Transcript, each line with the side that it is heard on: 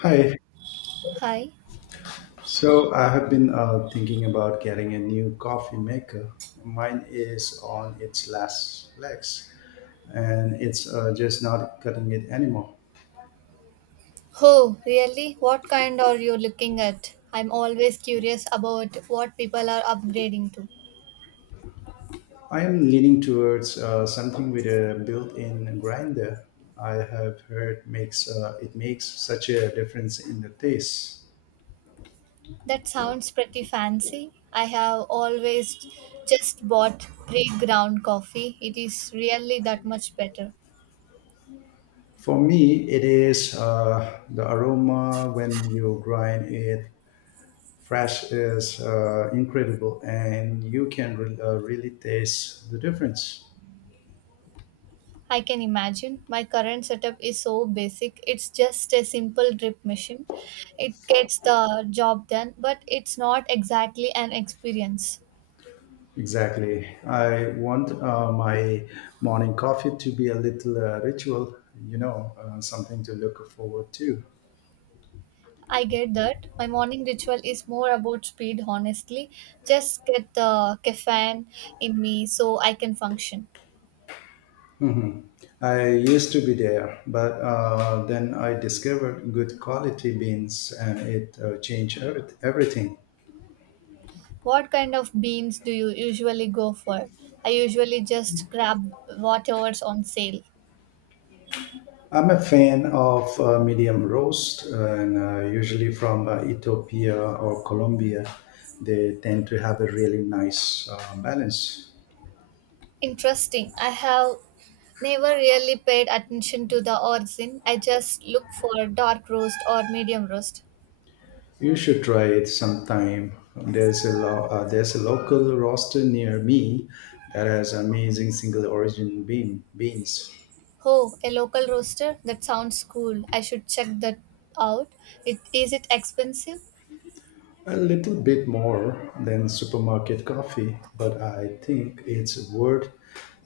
left: Hi.
right: Hi.
left: So I have been thinking about getting a new coffee maker. Mine is on its last legs, and it's just not cutting it anymore.
right: Oh, really? What kind are you looking at? I'm always curious about what people are upgrading to.
left: I am leaning towards something with a built-in grinder. I have heard makes it makes such a difference in the taste.
right: That sounds pretty fancy. I have always just bought pre ground coffee. It is really that much better.
left: For me, it is the aroma when you grind it fresh is incredible, and you can really taste the difference.
right: I can imagine. My current setup is so basic. It's just a simple drip machine. It gets the job done, but it's not exactly an experience.
left: Exactly. I want my morning coffee to be a little ritual, something to look forward to.
right: I get that. My morning ritual is more about speed, honestly. Just get the caffeine in me so I can function.
left: I used to be there, but then I discovered good quality beans, and it changed everything.
right: What kind of beans do you usually go for? I usually just grab whatever's on sale.
left: I'm a fan of medium roast, and usually from Ethiopia or Colombia. They tend to have a really nice balance.
right: Interesting. I have never really paid attention to the origin. I just look for dark roast or medium roast.
left: You should try it sometime. There's a local roaster near me that has amazing single origin beans.
right: Oh, a local roaster? That sounds cool. I should check that out. It is it expensive?
left: A little bit more than supermarket coffee, but I think it's worth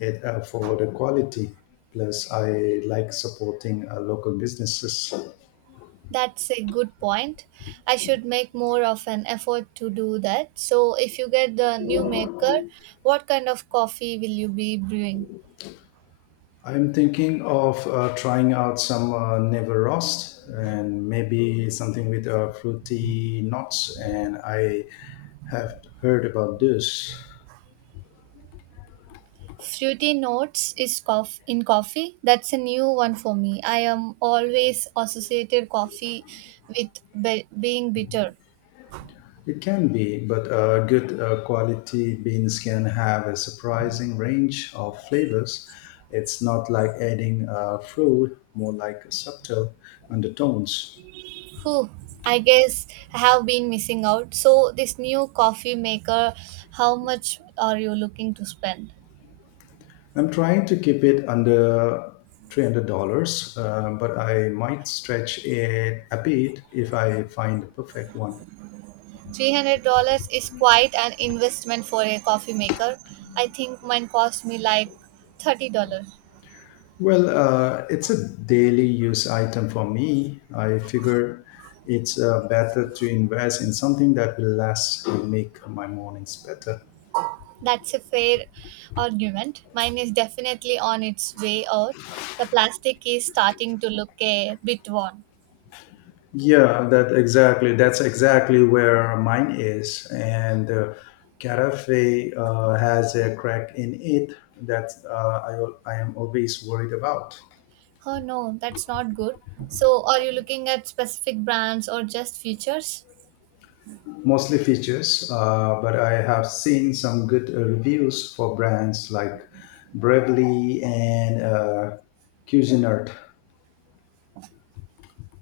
left: it for the quality. Plus, I like supporting local businesses.
right: That's a good point. I should make more of an effort to do that. So, if you get the new maker, what kind of coffee will you be brewing?
left: I'm thinking of trying out some never roast and maybe something with fruity nuts. And I have heard about this.
right: Fruity notes is in coffee. That's a new one for me. I am always associated coffee with being bitter.
left: It can be, but good quality beans can have a surprising range of flavors. It's not like adding fruit, more like subtle undertones.
right: Whew, I guess I have been missing out. So, this new coffee maker, how much are you looking to spend?
left: I'm trying to keep it under $300, but I might stretch it a bit if I find the perfect one.
right: $300 is quite an investment for a coffee maker. I think mine cost me like $30.
left: Well, it's a daily use item for me. I figure it's better to invest in something that will last and make my mornings better.
right: That's a fair argument. Mine is definitely on its way out. The plastic is starting to look a bit worn.
left: Yeah, that exactly. That's exactly where mine is. And carafe has a crack in it that I am always worried about.
right: Oh no, that's not good. So, are you looking at specific brands or just features?
left: Mostly features, but I have seen some good reviews for brands like Bravely and Cuisinart.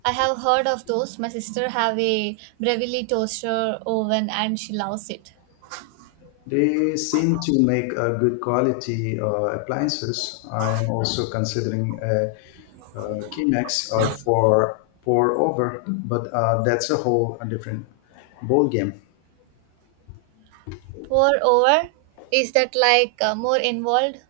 right: I have heard of those. My sister have a Breville toaster oven and she loves it.
left: They seem to make good quality appliances. I am also considering a Kinex for pour over, but that's a whole different ball game.
right: Pour over? Is that like more involved?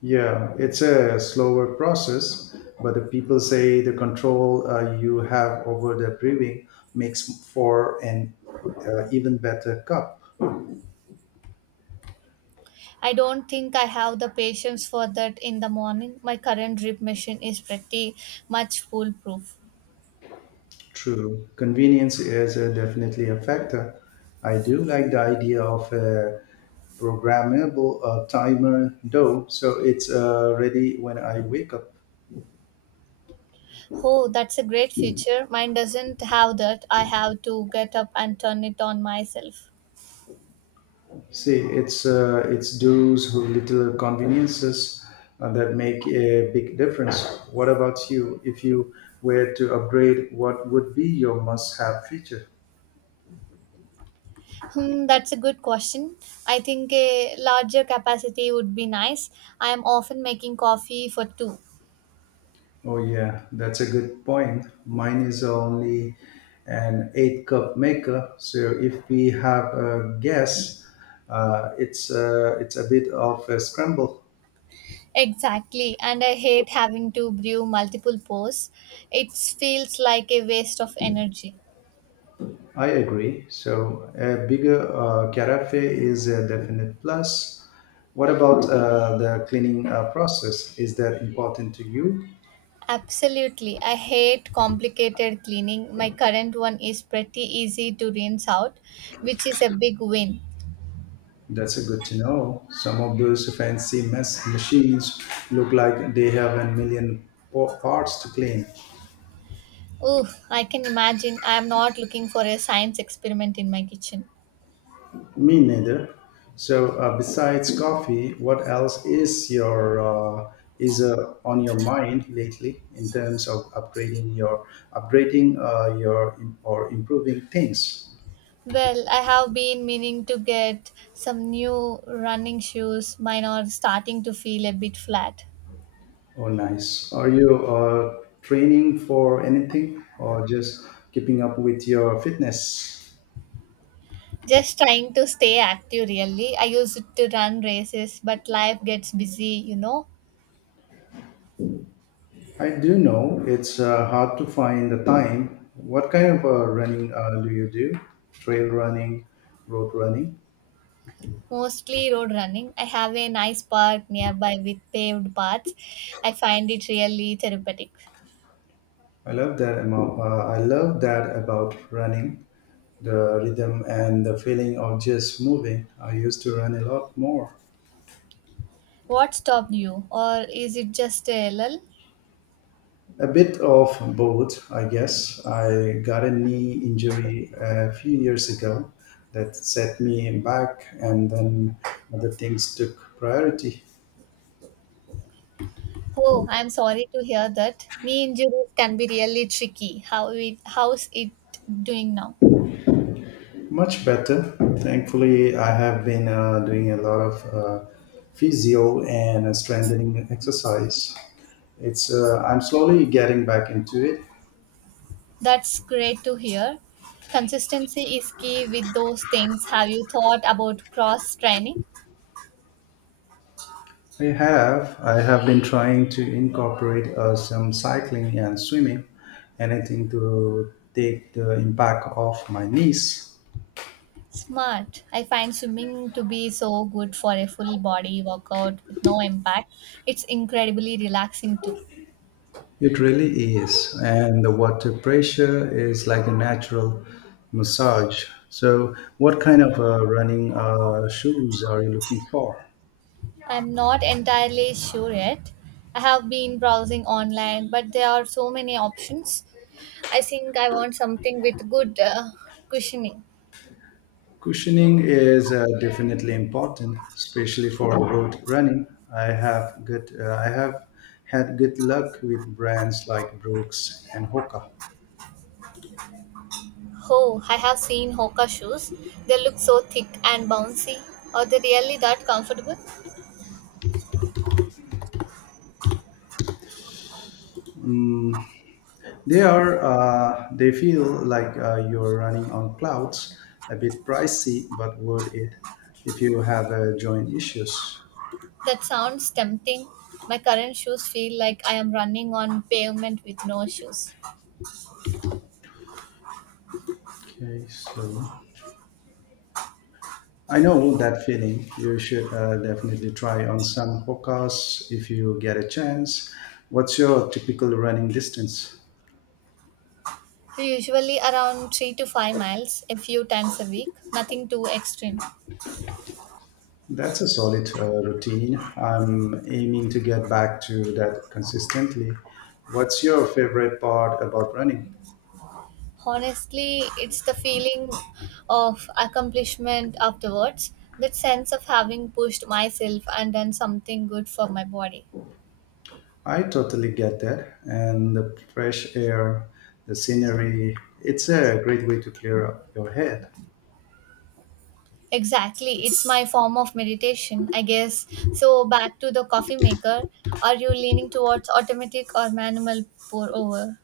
left: Yeah, it's a slower process, but the people say the control you have over the brewing makes for an even better cup.
right: I don't think I have the patience for that in the morning. My current drip machine is pretty much foolproof.
left: True, convenience is definitely a factor. I do like the idea of a programmable timer, though, so it's ready when I wake up.
right: Oh, that's a great feature. Mine doesn't have that. I have to get up and turn it on myself.
left: See, it's those who little conveniences that make a big difference. What about you? If you were to upgrade, what would be your must-have feature?
right: Hmm, that's a good question. I think a larger capacity would be nice. I am often making coffee for two.
left: Oh yeah, that's a good point. Mine is only an eight cup maker, so if we have a guess, it's a bit of a scramble.
right: Exactly, and I hate having to brew multiple pours. It feels like a waste of energy.
left: I agree. So a bigger carafe is a definite plus. What about the cleaning process? Is that important to you?
right: Absolutely. I hate complicated cleaning. My current one is pretty easy to rinse out, which is a big win.
left: That's a good to know. Some of those fancy mess machines look like they have a million parts to clean.
right: Ooh, I can imagine I am not looking for a science experiment in my kitchen.
left: Me neither. So, besides coffee, what else is your is on your mind lately in terms of upgrading your or improving things?
right: Well, I have been meaning to get some new running shoes. Mine are starting to feel a bit flat.
left: Oh, nice. Are you training for anything or just keeping up with your fitness?
right: Just trying to stay active, really. I used to run races, but life gets busy, you know.
left: I do know it's hard to find the time. What kind of running do you do? Trail running, road running?
right: Mostly road running. I have a nice park nearby with paved paths. I find it really therapeutic.
left: I love that amount. I love that about running, the rhythm and the feeling of just moving. I used to run a lot more.
right: What stopped you, or is it just a lull?
left: A bit of both, I guess. I got a knee injury a few years ago that set me back, and then other things took priority.
right: Oh, I'm sorry to hear that. Knee injuries can be really tricky. How's it doing now?
left: Much better. Thankfully, I have been doing a lot of physio and strengthening exercise. It's I'm slowly getting back into it.
right: That's great to hear. Consistency is key with those things. Have you thought about cross training?
left: I have. I have been trying to incorporate some cycling and swimming, anything to take the impact off my knees.
right: Smart. I find swimming to be so good for a full body workout with no impact. It's incredibly relaxing too.
left: It really is. And the water pressure is like a natural massage. So, what kind of running shoes are you looking for?
right: I'm not entirely sure yet. I have been browsing online, but there are so many options. I think I want something with good cushioning.
left: Cushioning is definitely important, especially for road running. I have had good luck with brands like Brooks and Hoka.
right: Oh, I have seen Hoka shoes. They look so thick and bouncy. Are they really that comfortable?
left: Mm, they feel like you're running on clouds. A bit pricey, but worth it if you have joint issues.
right: That sounds tempting. My current shoes feel like I am running on pavement with no shoes.
left: Okay, so. I know that feeling. You should definitely try on some hokas if you get a chance. What's your typical running distance?
right: So, usually around 3 to 5 miles, a few times a week, nothing too extreme.
left: That's a solid routine. I'm aiming to get back to that consistently. What's your favorite part about running?
right: Honestly, it's the feeling of accomplishment afterwards, that sense of having pushed myself and done something good for my body.
left: I totally get that. And the fresh air, the scenery, it's a great way to clear up your head.
right: Exactly, it's my form of meditation, I guess. So, back to the coffee maker, are you leaning towards automatic or manual pour over?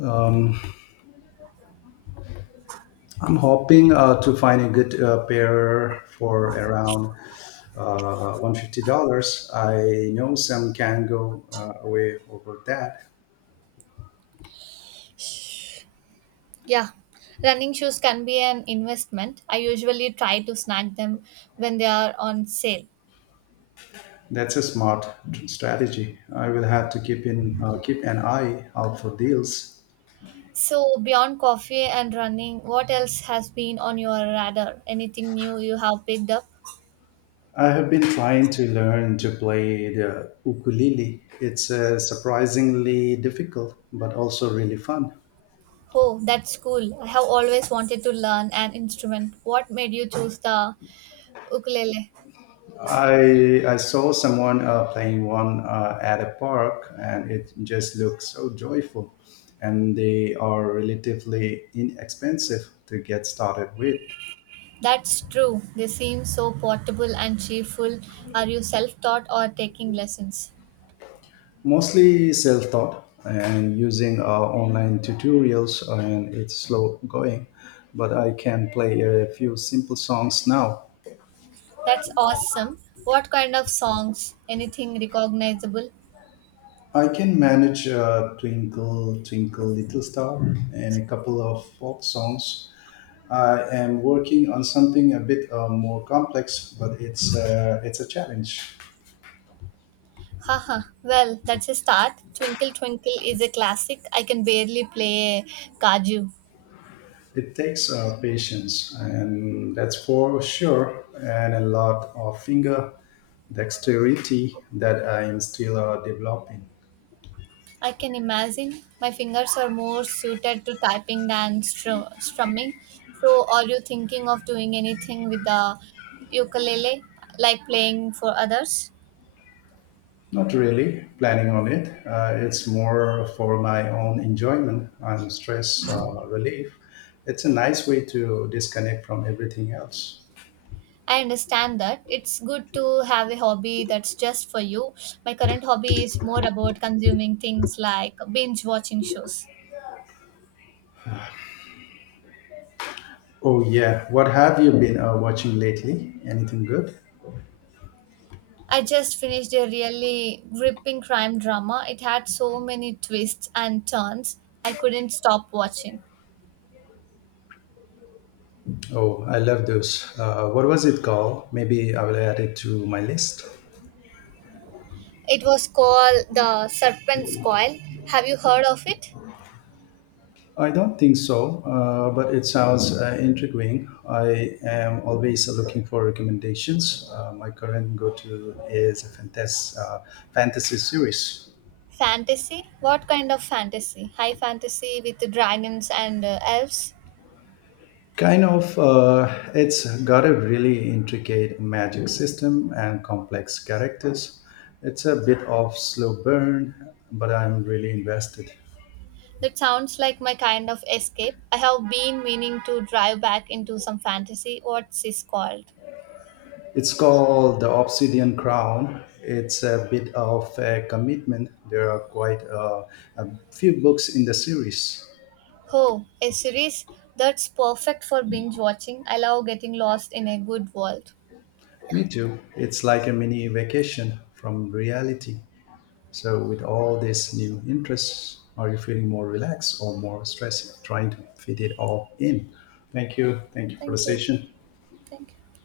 left: Um, I'm hoping to find a good pair for around $150. I know some can go away over that.
right: Yeah, running shoes can be an investment. I usually try to snag them when they are on sale.
left: That's a smart strategy. I will have to keep an eye out for deals.
right: So, beyond coffee and running, what else has been on your radar? Anything new you have picked up?
left: I have been trying to learn to play the ukulele. It's surprisingly difficult, but also really fun.
right: Oh, that's cool. I have always wanted to learn an instrument. What made you choose the ukulele?
left: I saw someone playing one at a park, and it just looks so joyful. And they are relatively inexpensive to get started with.
right: That's true. They seem so portable and cheerful. Are you self taught or taking lessons?
left: Mostly self-taught and using online tutorials, and it's slow going. But I can play a few simple songs now.
right: That's awesome. What kind of songs? Anything recognizable?
left: I can manage "Twinkle Twinkle Little Star" and a couple of folk songs. I am working on something a bit more complex, but it's a challenge.
right: Haha, well, that's a start. Twinkle Twinkle is a classic. I can barely play Kaju.
left: It takes patience, and that's for sure, and a lot of finger dexterity that I am still developing.
right: I can imagine my fingers are more suited to typing than strumming. So, are you thinking of doing anything with the ukulele, like playing for others?
left: Not really planning on it. It's more for my own enjoyment and stress relief. It's a nice way to disconnect from everything else.
right: I understand that it's good to have a hobby that's just for you. My current hobby is more about consuming things like binge watching shows.
left: Oh yeah, what have you been watching lately? Anything good?
right: I just finished a really gripping crime drama. It had so many twists and turns. I couldn't stop watching.
left: Oh, I love those. What was it called? Maybe I will add it to my list.
right: It was called The Serpent's Coil. Have you heard of it?
left: I don't think so, but it sounds intriguing. I am always looking for recommendations. My current go to is a fantasy series.
right: Fantasy? What kind of fantasy? High fantasy with dragons and elves?
left: Kind of, it's got a really intricate magic system and complex characters. It's a bit of slow burn, but I'm really invested.
right: That sounds like my kind of escape. I have been meaning to drive back into some fantasy. What's this called?
left: It's called The Obsidian Crown. It's a bit of a commitment. There are a few books in the series.
right: Oh, a series that's perfect for binge watching. I love getting lost in a good world. Yeah,
left: Me too. It's like a mini vacation from reality. So, with all these new interests, are you feeling more relaxed or more stressed trying to fit it all in? Thank you. Thank you for the
right: thank you.
left: session.
right: Thank you.